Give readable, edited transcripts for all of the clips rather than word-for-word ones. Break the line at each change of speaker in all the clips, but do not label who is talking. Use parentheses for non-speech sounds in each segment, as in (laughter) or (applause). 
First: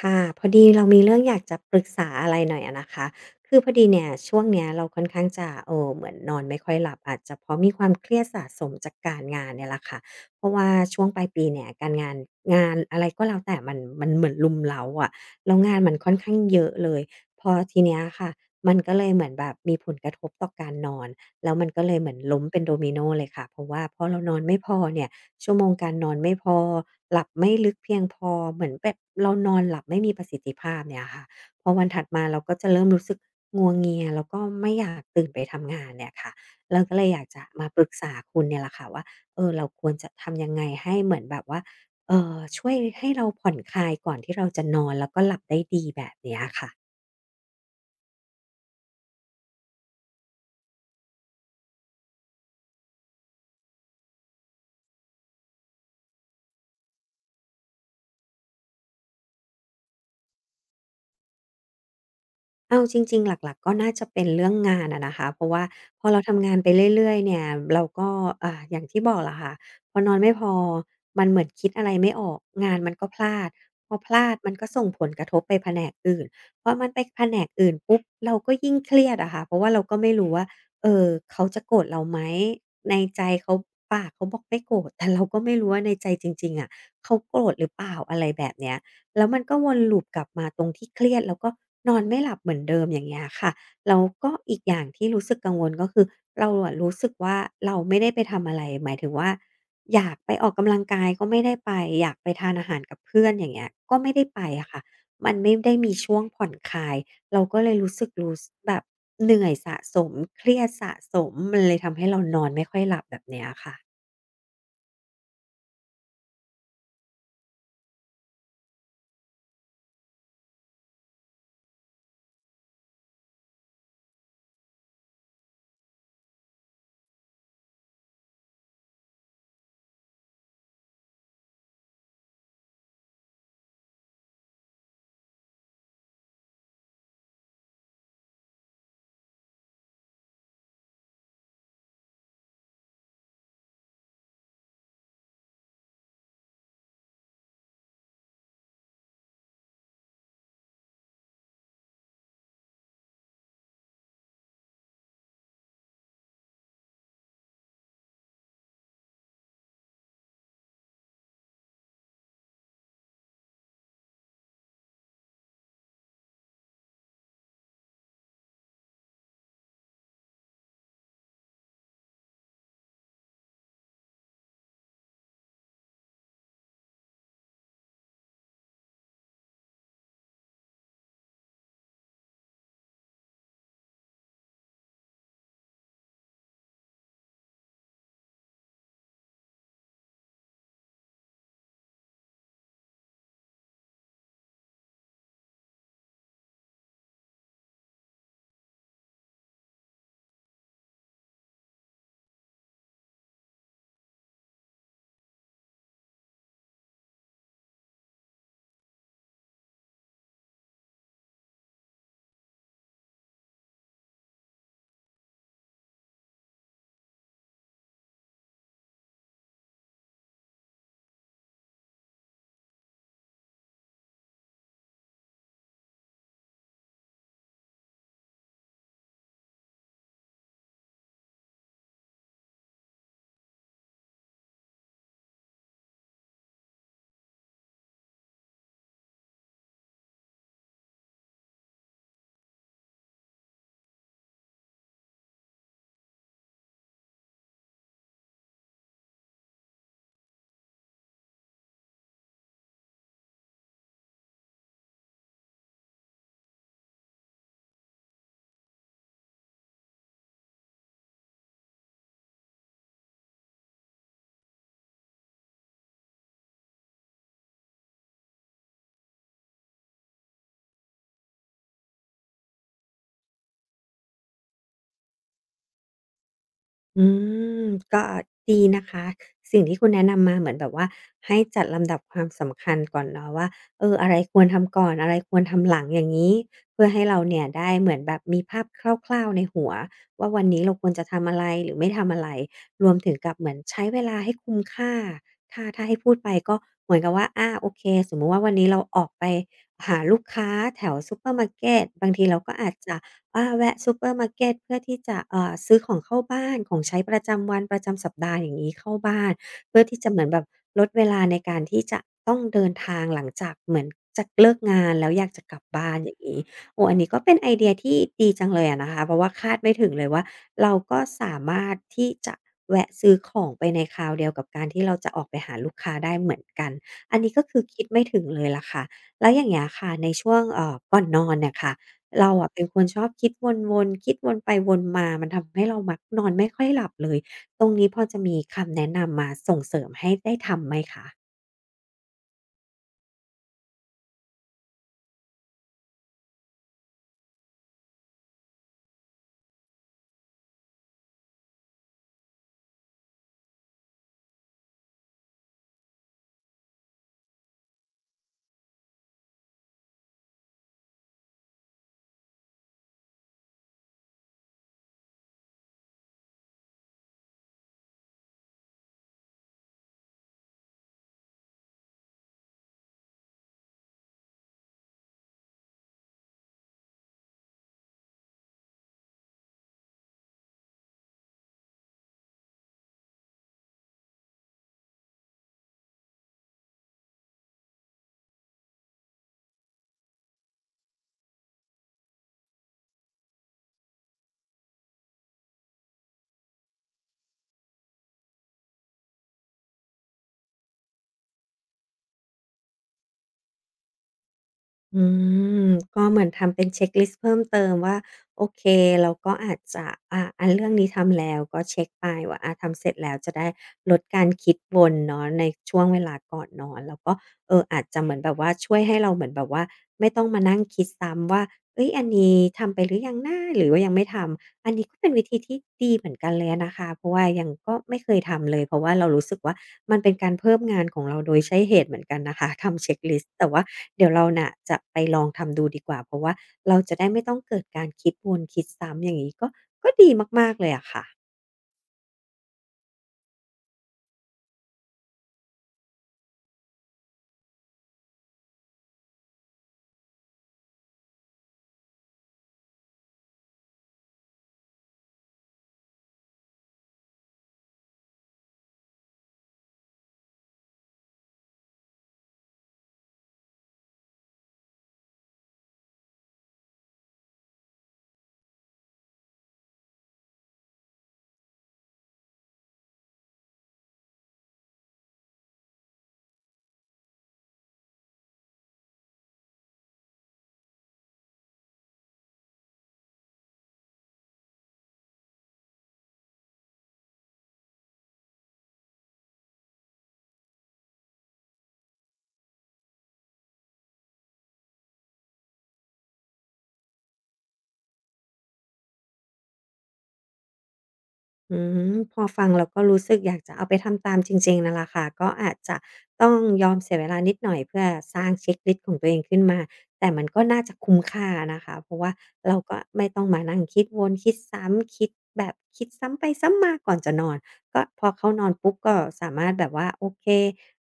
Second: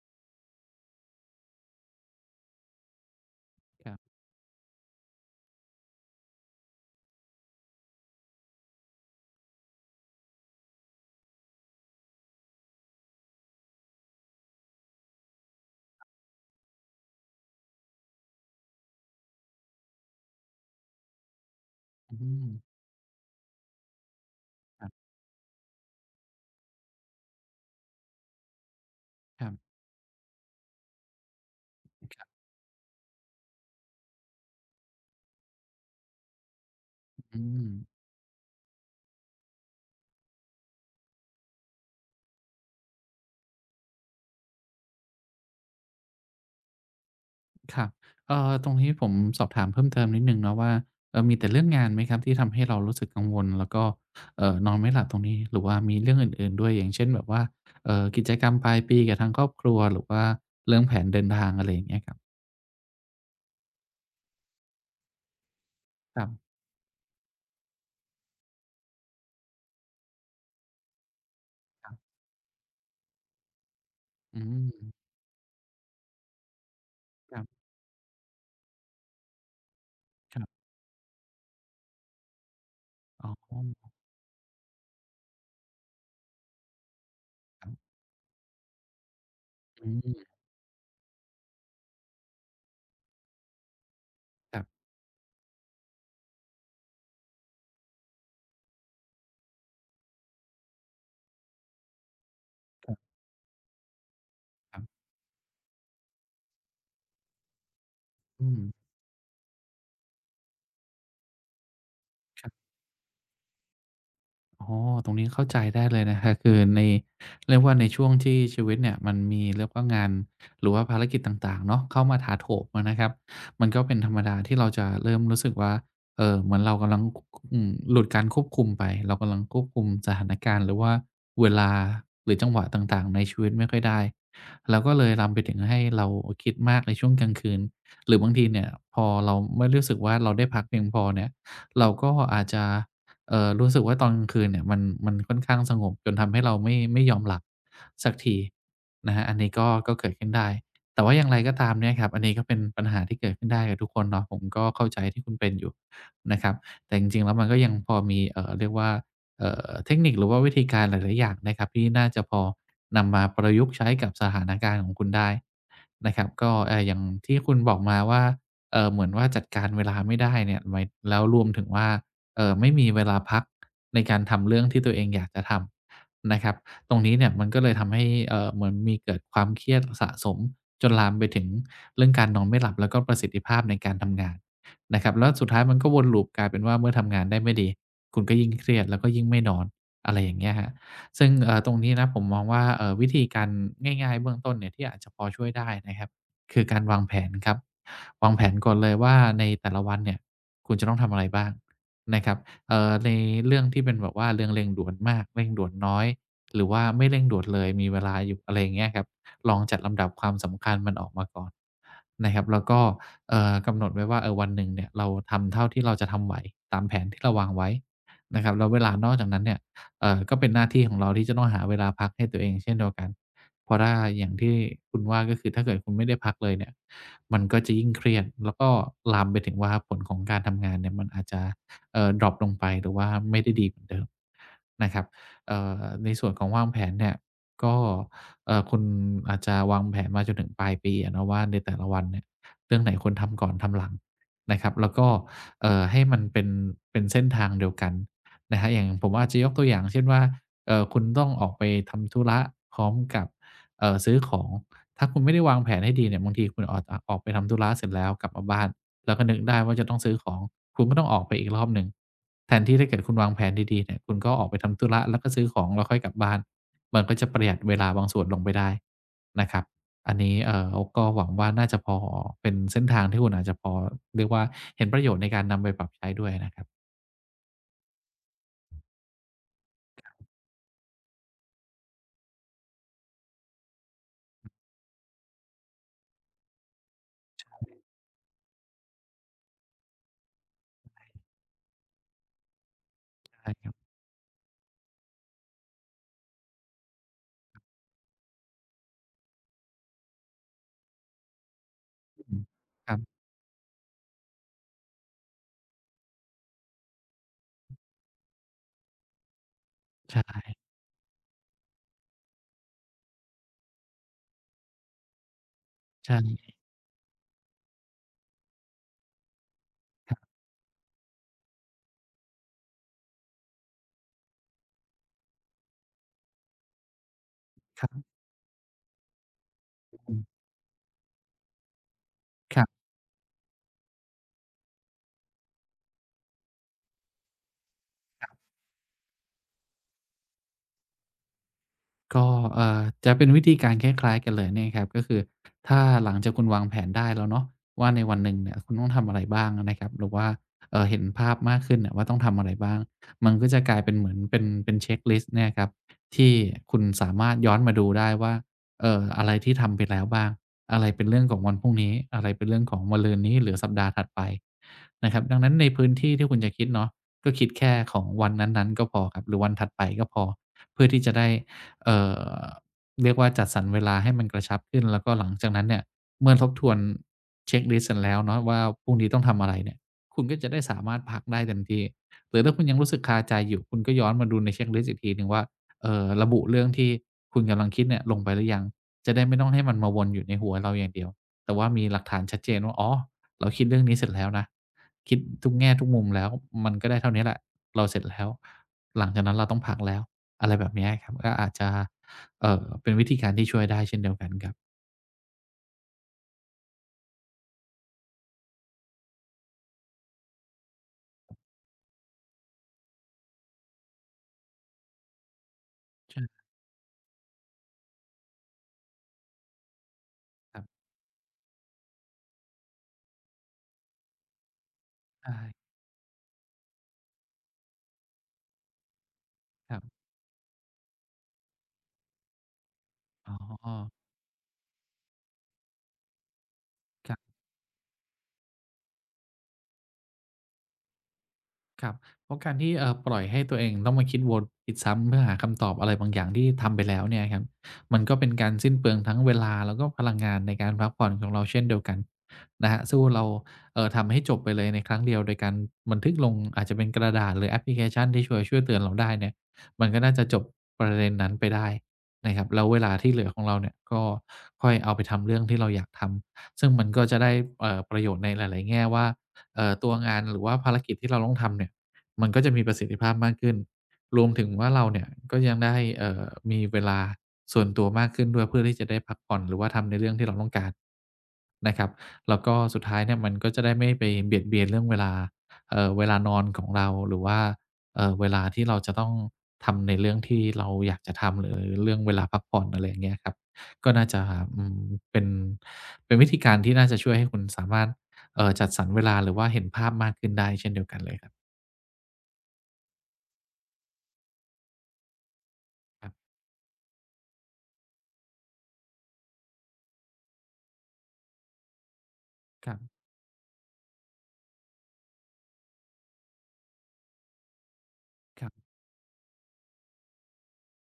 ค่ะพอดีเรามีเรื่องอยากจะปรึกษาอะไรหน่อยอะนะคะคือพอดี
ครับ
เนี่ยช่วงเนี้ยเราค่อนข้างจะเหมือนนอนไม่ค่อยหลับอาจจะเพราะมีความเครียดสะสมจากการงานเนี่ยแหละค่ะเพราะว่าช่วงปลายปีเนี่ยการงานงานอะไรก็แล้วแต่มันเหมือนรุมเร้าอะแล้วงานมันค่อนข้างเยอะเลยพอทีเนี้ยค่ะมันก็เลยเหมือนแบบมีผลกระทบต่อการนอนแล้วมันก็เลยเหมือ
อื
นล้ม
ม
เป็นโดมิโนเลยค่ะเพราะว่าพอเรานอนไม่พอ
ครั
เนี่
บ
ย ชั่วโมงการนอนไม่พอหลับไม่ลึกเพียงพอเหมือนแบบเรา
ค
น
รั
อนห
บ
ลับไม่มีประสิทธิภาพเนี่ยค่ะพอวันถัดมา
ครั
เรา
บ
ก็จะเริ่มรู้สึกงัวเงียแล้วก็ไม่อยากตื่นไปทำงานเนี่ยค่ะเราก็เลยอยาก
อื
จะมา
ม
ปรึกษาคุณเนี่ยแหละค่ะว่าเราควรจะทำยังไงให้เหมือนแบบว่าช่วยให้เราผ่อนคลายก่อนที่เราจะนอนแล้วก็หลับได้ดีแบบเนี้ยค่ะ
ครับตรงนี้ผมสอบถามเพิ่มเติมนิดหนึ่งเนาะว่ามีแต่เรื่องงานไหมครับที่ทำให้เรารู้สึกกังวลแล้วก็นอนไม่หลับตรงนี้หรือว่ามีเรื่องอื่นๆด้วยอย่างเช่นแบบว่ากิจกรรมปลายปีกับทางครอบครัวหรือว่าเรื่องแผนเดินทางอะไรอย่างเงี้ยครับ
เอาจริงๆหลักๆก็น่าจะเป็นเรื่องงานอะนะคะเพราะว่าพอเรา
ครั
ทำงา
บ
นไปเรื่อยๆเนี่ยเราก็อย่างที่บอกล่ะค่ะพอนอนไม่พอมันเหมือนคิดอะ
ค
ไร
รั
ไม่
บ
ออกงานมันก็พลาดพอพลาด
อื
มันก็
ม
ส่งผลกระทบไปแผนกอื่นพอมันไปแผ
ค
น
รั
ก
บ
อื่นปุ๊บเราก็ยิ่งเครียดอะค่ะเพราะว่าเราก็ไม่รู้
ค
ว่า
รับ
เอ่อเขาจะโกรธเราไหมในใจ
อ๋อค
เขา
ร
ปากเขาบอกไม่โกรธแต่เราก็ไม่รู้ว่าในใจจริงๆอะเขาโกรธหรือ
ั
เป
บ
ล่าอะไรแบบเนี้ย แล้วมันก็วน
อื
ลูป
ม
กลับมาตรงที่เครียดแล้วก็นอนไม่หลับเหมือนเดิมอย่างเงี้ยค่ะแล้วก็
ค
อีกอย่าง
รั
ที่รู้สึกกังวลก็คือเราอะรู้สึกว่าเราไม่ได้ไปทำอะไรหมายถึงว่าอยากไปออกกำลังกายก็ไม่ได้ไปอยากไปทานอาหาร
บ
กับ
ๆ
เพื่อนอย่างเงี้ยก็ไม่ได้ไปอะค่ะ
ๆ
มันไม่ได้มีช่วงผ่อนคลายเราก็เลยรู้สึกรู้ส
อืม
แบบเหนื่อยสะสมเครียดสะสมมันเลยทำให้เรานอนไม่ค่อยหลับแบบเนี้ยค่ะ
อ๋อตรงนี้เข้าใจได้เลยนะครับคือในเรียกว่าในช่วงที่ชีวิตเนี่ยมันมีเรียกว่างานหรือว่าภารกิจต่างๆเนาะเข้ามาถาโถมอะนะครับ มันก็เป็นธรรมดาที่เราจะเริ่มรู้สึกว่าเหมือนเรากำลังหลุดการควบคุมไปเรากำลังควบคุมสถานการณ์หรือว่าเวลาหรือจังหวะต่างๆในชีวิตไม่ค่อยได้แล้วก็เลยลามไปถึงให้เราคิดมากในช่วงกลางคืนหรือบางทีเนี่ยพอเราไม่รู้สึกว่าเราได้พักเพียงพอเนี่ยเราก็อาจจะ รู้สึกว่าตอนกลางคืนเนี่ยมันมันค่อนข้างสงบจนทำให้เราไม่ยอมหลับสักทีนะครับอันนี้ก็เกิดขึ้นได้แต่ว่าอย่างไรก็ตามเนี่ยครับอันนี้ก็เป็นปัญหาที่เกิดขึ้นได้กับทุกคนเนาะผมก็เข้าใจที่คุณเป็นอยู่นะครับแต่จริงๆแล้วมันก็ยังพอมีเรียกว่าเทคนิคหรือว่าวิธีการหลายๆอย่างนะครับที่น่าจะพอนำมาประยุกต์ใช้กับสถานการณ์ของคุณได้นะครับก็อย่างที่คุณบอกมาว่าเหมือนว่าจัดการเวลาไม่ได้เนี่ยหมายแล้วรวมถึงว่า ไม่มีเวลาพักในการทำเรื่องที่ตัวเองอยากจะทำนะครับตรงนี้เนี่ยมันก็เลยทำให้เหมือนมีเกิดความเครียดสะสมจนลามไปถึงเรื่องการนอนไม่หลับแล้วก็ประสิทธิภาพในการทำงานนะครับแล้วสุดท้ายมันก็วนลูปกลายเป็นว่าเมื่อทำงานได้ไม่ดีคุณก็ยิ่งเครียดแล้วก็ยิ่งไม่นอนอะไรอย่างเงี้ยครับซึ่งตรงนี้นะผมมองว่าวิธีการง่ายๆเบื้องต้นเนี่ยที่อาจจะพอช่วยได้นะครับคือการวางแผนครับวางแผนก่อนเลยว่าในแต่ละวันเนี่ยคุณจะต้องทำอะไรบ้าง นะครับในเรื่องที่เป็นแบบว่าเรื่องเร่งด่วนมากเร่งด่วนน้อยหรือว่าไม่เร่งด่วนเลยมีเวลาอยู่อะไรอย่างเงี้ยครับลองจัดลำดับความสำคัญมันออกมาก่อนนะครับแล้วก็กำหนดไว้ว่าเออวันหนึ่งเนี่ยเราทำเท่าที่เราจะทำไหวตามแผนที่เราวางไว้นะครับแล้วเวลานอกจากนั้นเนี่ยก็เป็นหน้าที่ของเราที่จะต้องหาเวลาพักให้ตัวเองเช่นเดียวกันเพราะถ้าอย่างที่คุณว่าก็คือถ้าเกิดคุณไม่ได้พักเลยเนี่ยมันก็จะยิ่งเครียดแล้วก็ลามไปถึงว่าผลของการทำงานเนี่ยมันอาจจะ ดร็อปลงไปหรือว่าไม่ได้ดีเหมือนเดิมนะครับในส่วนของวางแผนเนี่ยก็คุณอาจจะวางแผนมาจนถึงปลายปีอะเนาะว่าในแต่ละวันเนี่ยเรื่องไหนควรทำก่อนทำหลังนะครับแล้วก็ให้มันเป็นเส้นทางเดียวกันนะครับอย่างผมอาจจะยกตัวอย่างเช่นว่าคุณต้องออกไปทำธุระพร้อมกับซื้อของถ้าคุณไม่ได้วางแผนให้ดีเนี่ยบางทีคุณออกไปทำธุระเสร็จแล้วกลับมาบ้าน แล้วก็นึกได้ว่าจะต้องซื้อของคุณก็ต้องออกไปอีกรอบหนึ่งแทนที่ถ้าเกิดคุณวางแผนดีๆเนี่ยคุณก็ออกไปทำธุระแล้วก็ซื้อของแล้วค่อยกลับบ้านมันก็จะประหยัดเวลาบางส่วนลงไปได้นะครับอันนี้ก็หวังว่าน่าจะพอเป็นเส้นทางที่คุณอาจจะพอเรียกว่าเห็นประโยชน์ในการนำไปปรับใช้ด้วยนะครับ
อืมก็ดีนะคะสิ่งที่คุณแนะนำมาเหมือนแบบว่าให้จัดลำดับความสำคัญก่อนเนาะว่าอะไรควรทำก่อนอะไรควรทำหลังอย่างงี้เพื่อให้เราเนี่ยได้เหมือนแบบมีภาพคร่าวๆในหัวว่าวันนี้เราควรจะทำอะไรหรือไม่ทำอะไรรวมถึงกับเหมื
ใช่
อน
ครับ
ใช้เวลาให้คุ้มค่าถ้าให้พูดไปก็เหมือนกับว่าอาโอเคสมมุติว่าวันนี้เราออกไปหาลูกค้าแถวซูเปอร์มาร์เกตบางที
อื
เรา
ม
ก็อาจ
ครั
จะ
บ
อาแวะซูเปอร์มาร์เกตเพื่อที่จะซื้อของเข้าบ้านของใช้ประจำวันประจำสัปดาห์อย่างนี้เข้าบ้านเพื่อที่จะ
ใช
เหมือนแบบ
่
ลดเวลาในการที่จะต้องเดินทางหลังจากเหมือนจะเลิกงานแล้วอยากจะกลับบ้านอย่างนี้
ใช่
โอ้อันนี้ก็เป็นไอเดียที่ดีจังเลยอะนะคะเพราะว่าคาดไม่ถึงเลย
ค
ว่า
รับ
เราก็สามารถที่จะแวะซื้อของไปในคราวเดียวกับการที่เราจะออกไปหาลูกค้าได้เหมือนกันอันนี้ก็คือคิ
ค
ด
รั
ไม่
บ
ถึงเลยล่ะค่ะแล้วอย่างเงี้ยค่ะ
ผ
ใน
ม
ช่วงก่อนนอนเนี่ยค่ะ เราอะ
ค
เป็
รั
นคน
บ
ชอบคิดวนๆคิดวนไปวนมามันทำให้เรามักนอนไม่ค่อยหลับเลยตรงนี้พอจะมีคำแนะนำมาส่งเสริมให้ได้ทำไหมคะ
ก็จะเป็นวิธีการคล้ายๆกันเลยเนี่ยครับก็คือถ้าหลังจากคุณวางแผนได้แล้วเนาะว่าในวันหนึ่งเนี่ยคุณต้องทำอะไรบ้างนะครับหรือว่าเห็นภาพมากขึ้นเนี่ยว่าต้องทำอะไรบ้างมันก็จะกลายเป็นเหมือนเป็นเช็กลิสต์เนี่ยครับที่คุณสามารถย้อนมาดูได้ว่าอะไรที่ทำไปแล้วบ้างอะไรเป็นเรื่องของวันพรุ่งนี้อะไรเป็นเรื่องของมะรืนนี้หรือสัปดาห์ถัดไปนะครับดังนั้นในพื้นที่ที่คุณจะคิดเนาะก็คิดแค่ของวันนั้นๆก็พอครับหรือวันถัดไปก็พอเพื่อที่จะได้ เอ่อเรียกว่าจัดสรรเวลาให้มันกระชับขึ้นแล้วก็หลังจากนั้นเนี่ยเมื่อทบทวนเช็กลิสต์เสร็จแล้วเนาะว่าพรุ่งนี้ต้องทำอะไรเนี่ยคุณก็จะได้สามารถพักได้เต็มที่หรือถ้าคุณยังรู้สึกคาใจอยู่คุณก็ย้อนมาดูในเช็กลิสต์อีกทีหนึ่งว่าระบุเรื่องที่คุณกำลังคิดเนี่ยลงไปหรือยังจะได้ไม่ต้องให้มันมาวนอยู่ในหัวเราอย่างเดียวแต่ว่ามีหลักฐานชัดเจนว่าอ๋อเราคิดเรื่องนี้เสร็จแล้วนะคิดทุกแง่ทุกมุมแล้วมันก็ได้เท่านี้แหละเราเสร็จแล้วหลังจากนั้นเราต้องพักแล้ว อะไรแบบเนี้ยครับก็อาจจะเป็นวิธีการที่ช่วยได้เช่นเดียวกันครับ
อืมก็เหมือนทำเป็นเช็กลิสต์เพิ่มเติมว่าโอเคเราก็อาจจะอันเรื่องนี้ทำแล้วก็เช็กไปว่าอาทำเสร็จแล้วจะได้ลดการคิดวนเนาะในช่วงเวลาก่อ
ใช่
นนอนแล้วก็อาจจะเหมือนแบบว่าช่วยให้เราเหมือนแบบว่าไม่ต้องมานั่
ค
ง
รั
คิ
บ
ดซ้ำว่าเฮ้ยอันนี้ทำไปหรือยังนะหรือว่ายังไม่ทำ อันนี้ก็เป็นวิธีที่
ใช่
ดีเหมือนกันเลยอะนะคะเพราะว่ายังก็ไม่เคยทำเลยเพราะว่าเรารู้สึกว่า
ครั
มัน
บ
เป็นการเพิ่มงานของเราโดยใช้เหตุเหมือนกันนะคะ (laughs) ทำเช็กลิส
อ๋
ต์
อ
แต่ว่า
ค
เดี๋ยวเราน่ะจะไปลองทำดูดีกว่าเพราะว่าเราจะได้
รับ
ไม่ต้องเกิดการคิดวนคิดซ้ำอย่างงี้ก็ก็ดีมากๆเลยอะค่ะ
ครับเพราะการที่ปล่อยให้ตัวเองต้องมาคิดวนคิดซ้ำเพื่อหาคำตอบอะไรบางอย่างที่ทำไปแล้วเนี่ยครับมันก็เป็นการสิ้นเปลืองทั้งเวลาแล้วก็พลังงานในการพักผ่อนของเราเช่นเดียวกันนะครับสู้เราทำให้จบไปเลยในครั้งเดียวโดยการบันทึกลงอาจจะเป็นกระดาษหรือแอปพลิเคชันที่ช่วยเตือนเราได้เนี่ยมันก็น่าจะจบประเด็นนั้นไปได้นะครับแล้วเวลาที่เหลือของเราเนี่ยก็ค่อยเอาไปทำเรื่องที่เราอยากทำซึ่งมันก็จะได้ประโยชน์ในหลายๆแง่ว่า ตัวงานหรือว่าภารกิจที่เราต้องทำเนี่ยมันก็จะมีประสิทธิภาพมากขึ้นรวมถึงว่าเราเนี่ยก็ยังได้มีเวลาส่วนตัวมากขึ้นด้วยเพื่อที่จะได้พักผ่อนหรือว่าทำในเรื่องที่เราต้องการนะครับแล้วก็สุดท้ายเนี่ยมันก็จะได้ไม่ไปเบียดเบียนเรื่องเวลาเวลานอนของเราหรือว่าเวลาที่เราจะต้องทำในเรื่องที่เราอยากจะทำหรือเรื่องเวลาพักผ่อนอะไรอย่างเงี้ยครับก็น่าจะอืมเป็นเป็นวิธีการที่น่าจะช่วยให้คุณสามารถ จัดสรรเวลาหรือว่าเห็นภาพมากขึ้นได้เช่นเดียวกันเลยครับ
อืมพอฟังแล้วก็รู้สึกอยากจะเอาไปทำตามจริงๆนั่นแหละค่ะก็อาจจะ
ครับ
ต้องยอมเสียเวลานิดหน่อยเพื่อสร้างเช็กลิสต์ของตัวเองขึ้นมาแต่มันก็น่าจะคุ้มค่านะคะเพราะว่าเรา
ค
ก็
รับ
ไม่ต้องมานั่งคิดวนคิดซ้ำคิดแบบคิดซ้ำไปซ้ำมาก่อนจะนอนก็พอเขาน
ค
อ
รั
นปุ๊
บ
บก็สามารถแบบว่าโอเค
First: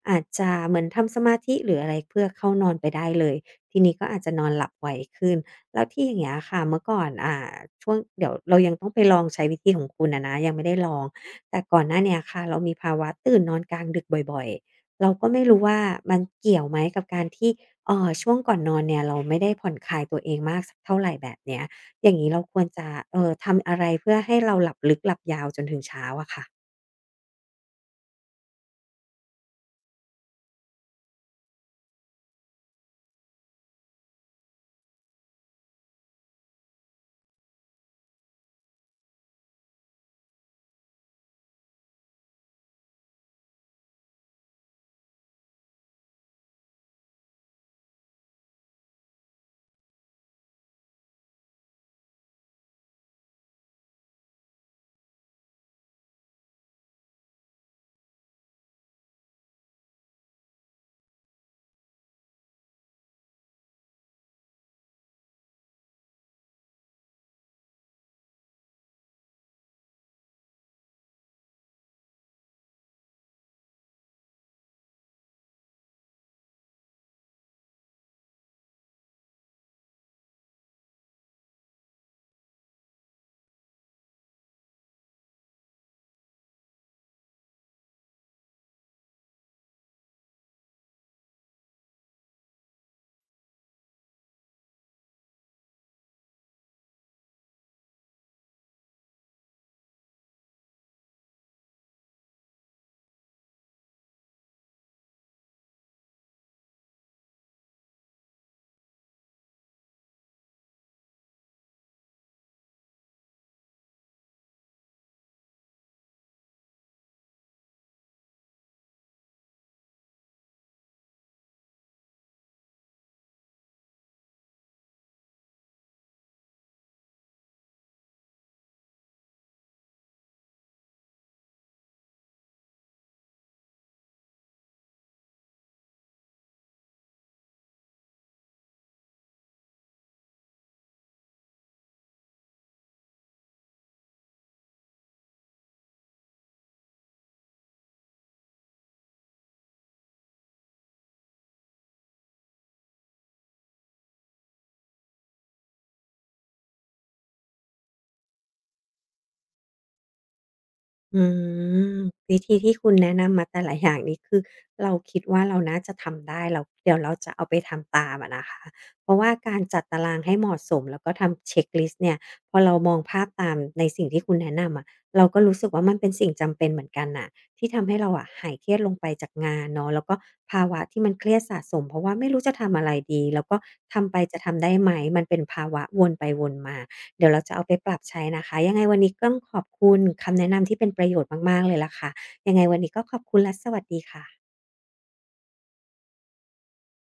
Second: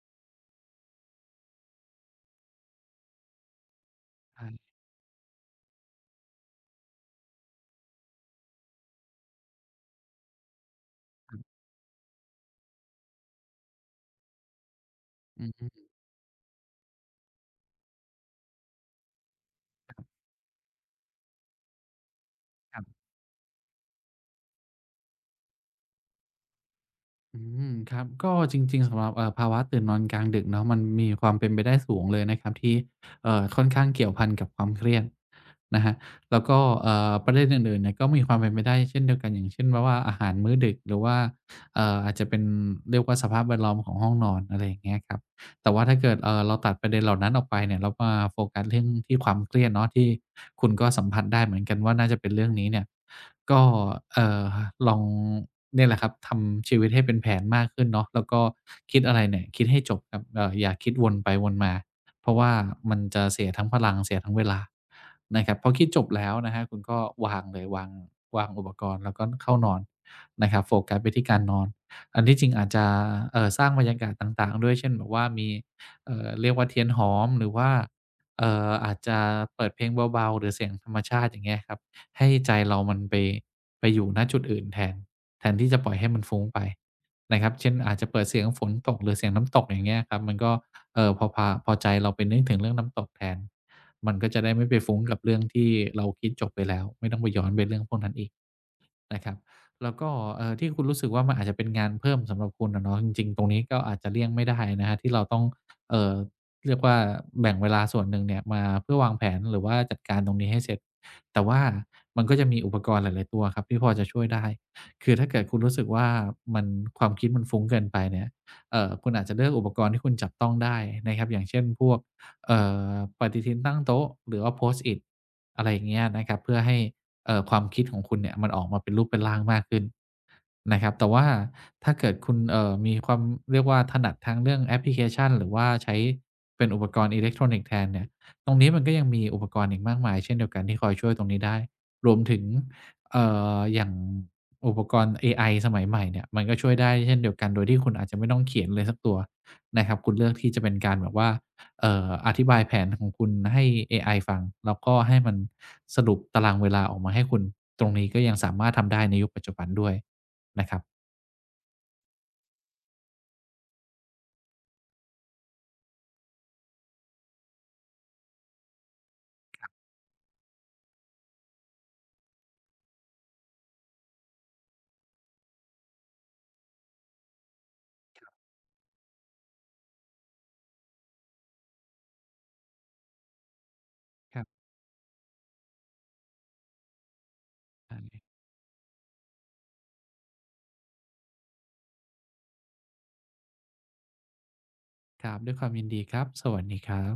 อาจจะเหมือนทำสมาธิหรืออะไรเพื่อเข้านอนไปได้เลยทีนี้ก็อาจจะนอนหลับ
ใช่
ไวขึ้น แล้วที่อย่างเงี้ยค่ะเมื่อก่อนช่วงเดี๋ยวเรายังต้องไปลองใช้วิธีของคุณอะนะยังไม่ได้ลองแต่ก่อนหน้าเนี้ยค่ะเรามีภาวะตื่นนอนกลางดึกบ่อยๆเราก็ไม่
อือ
รู้ว่า
ฮึ
มันเกี่ยวไหมกับการที่ช่วงก่อนนอนเนี่ยเราไม่ได้ผ่อนคลายตัวเองมากสักเท่าไรแบบเนี้ยอย่างงี้เราควรจะทำอะไรเพื่อให้เราหลับลึกหลับยาวจนถึงเช้าอะค่ะ
อืมครับก็จริงๆสำหรับภาวะตื่นนอนกลางดึกเนาะมันมีความเป็นไปได้สูงเลยนะครับที่ค่อนข้างเกี่ยวพันกับความเครียดนะฮะแล้วก็ประเด็นอื่นๆเนี่ยก็มีความเป็นไปได้เช่นเดียวกันอย่างเช่นแบาว่าอาหารมื้อดึกหรือว่าอาจจะเป็นเรียกว่าสภาพแวดล้อมของห้องนอนอะไรอย่างเงี้ยครับแต่ว่าถ้าเกิดเราตัดประเด็นเหล่านั้นออกไปเนี่ยเรามาโฟกัสเรื่องที่ความเครียดเนาะที่คุณก็สัมผัสได้เหมือนกันว่าน่าจะเป็นเรื่องนี้เนี่ย ก็เอ่อลองเนี่ยแหละครับทำชีวิตให้เป็นแผนมากขึ้นเนาะแล้วก็คิดอะไรเนี่ยคิดให้จบครับอย่าคิดวนไปวนมาเพราะว่ามันจะเสียทั้งพลังเสียทั้งเวลานะครับพอคิดจบแล้วนะครับคุณก็วางเลยวางอุปกรณ์แล้วก็เข้านอนนะครับโฟกัสไปที่การนอนอันที่จริงอาจจะสร้างบรรยากาศต่างๆด้วยเช่นแบบว่ามีเรียกว่าเทียนหอมหรือว่าอาจจะเปิดเพลงเบาๆหรือเสียงธรรมชาติอย่างเงี้ยครับ ให้ใจเรามันไปอยู่ณจุดอื่นแทนแทนที่จะปล่อยให้มันฟุ้งไปนะครับเช่นอาจจะเปิดเสียงฝนตกหรือเสียงน้ำตกอย่างเงี้ยครับมันก็พอพาพอใจเราไปนึกถึงเรื่องน้ำตกแทนมันก็จะได้ไม่ไปฟุ้งกับเรื่องที่เราคิดจบไปแล้วไม่ต้องไปย้อนไปเรื่องพวกนั้นอีก นะครับแล้วก็ที่คุณรู้สึกว่ามันอาจจะเป็นงานเพิ่มสำหรับคุณอะเนาะจริงๆตรงนี้ก็อาจจะเลี่ยงไม่ได้นะครับที่เราต้องเอ่อเรียกว่าแบ่งเวลาส่วนหนึ่งเนี่ยมาเพื่อวางแผนหรือว่าจัดการตรงนี้ให้เสร็จแต่ว่ามันก็จะมีอุปกรณ์หลายๆตัวครับที่พอจะช่วยได้คือถ้าเกิดคุณรู้สึกว่ามันความคิดมันฟุ้งเกินไปเนี่ยคุณอาจจะเลือกอุปกรณ์ที่คุณจับต้องได้นะครับอย่างเช่นพวกเอ่อปฏิทินตั้งโต๊ะหรือว่า Post-it อะไรอย่างเงี้ยนะครับเพื่อให้ ความคิดของคุณเนี่ยมันออกมาเป็นรูปเป็นร่างมากขึ้นนะครับแต่ว่าถ้าเกิดคุณมีความเรียกว่าถนัดทางเรื่องแอปพลิเคชันหรือว่าใช้เป็นอุปกรณ์อิเล็กทรอนิกส์แทนเนี่ยตรงนี้มันก็ยังมีอุปกรณ์อีกมากมายเช่นเดียวกันที่คอยช่วยตรงนี้ได้รวมถึงเอ่อย่างอุปกรณ์เอไอสมัยใหม่เนี่ยมันก็ช่วยได้เช่นเดียวกันโดยที่คุณอาจจะไม่ต้องเขียนเลยสักตัวนะครับคุณเลือกที่จะเป็นการแบบว่า อธิบายแผนของคุณให้เอไอฟังแล้วก็ให้มันสรุปตารางเวลาออกมาให้คุณตรงนี้ก็ยังสามารถทำได้ในยุคปัจจุบันด้วยนะครับ
อืมวิธีที่คุณแนะนำมาแต่ละอย่างนี้คือเราคิดว่าเราน่าจะทำได้เราเดี๋ยวเราจะเอาไปทำตามอะนะคะเพราะว่าการจัดตารางให้เหมาะสมแล้วก็ทำเช็กลิสต์เนี่ยพอเรามองภาพตามในสิ่งที่คุณแนะนำอะเราก็รู้สึกว่ามันเป็นสิ่งจำเป็นเหมือนกันน่ะที่ทำให้เราอะหายเครียดลงไปจากงานเนาะแล้วก็ภาวะที่มันเครียดสะสมเพราะว่าไม่รู้จะทำอะไรดีแล้วก็ทำไปจะ
ครั
ทำ
บ
ได้ไหมมันเป็นภาวะวนไปวนมา เดี๋ยวเราจะเอาไปป
ไ
รับ
ด้
ใช้นะคะยังไงวันนี้ต้องขอบคุณคำแนะนำที่เป็นประโยชน์มากๆเลยล่ะค่ะยังไงวันนี้ก็ขอบคุณและสวัสดีค่ะ
ครับด้วยความยินดีครับสวัสดีครับ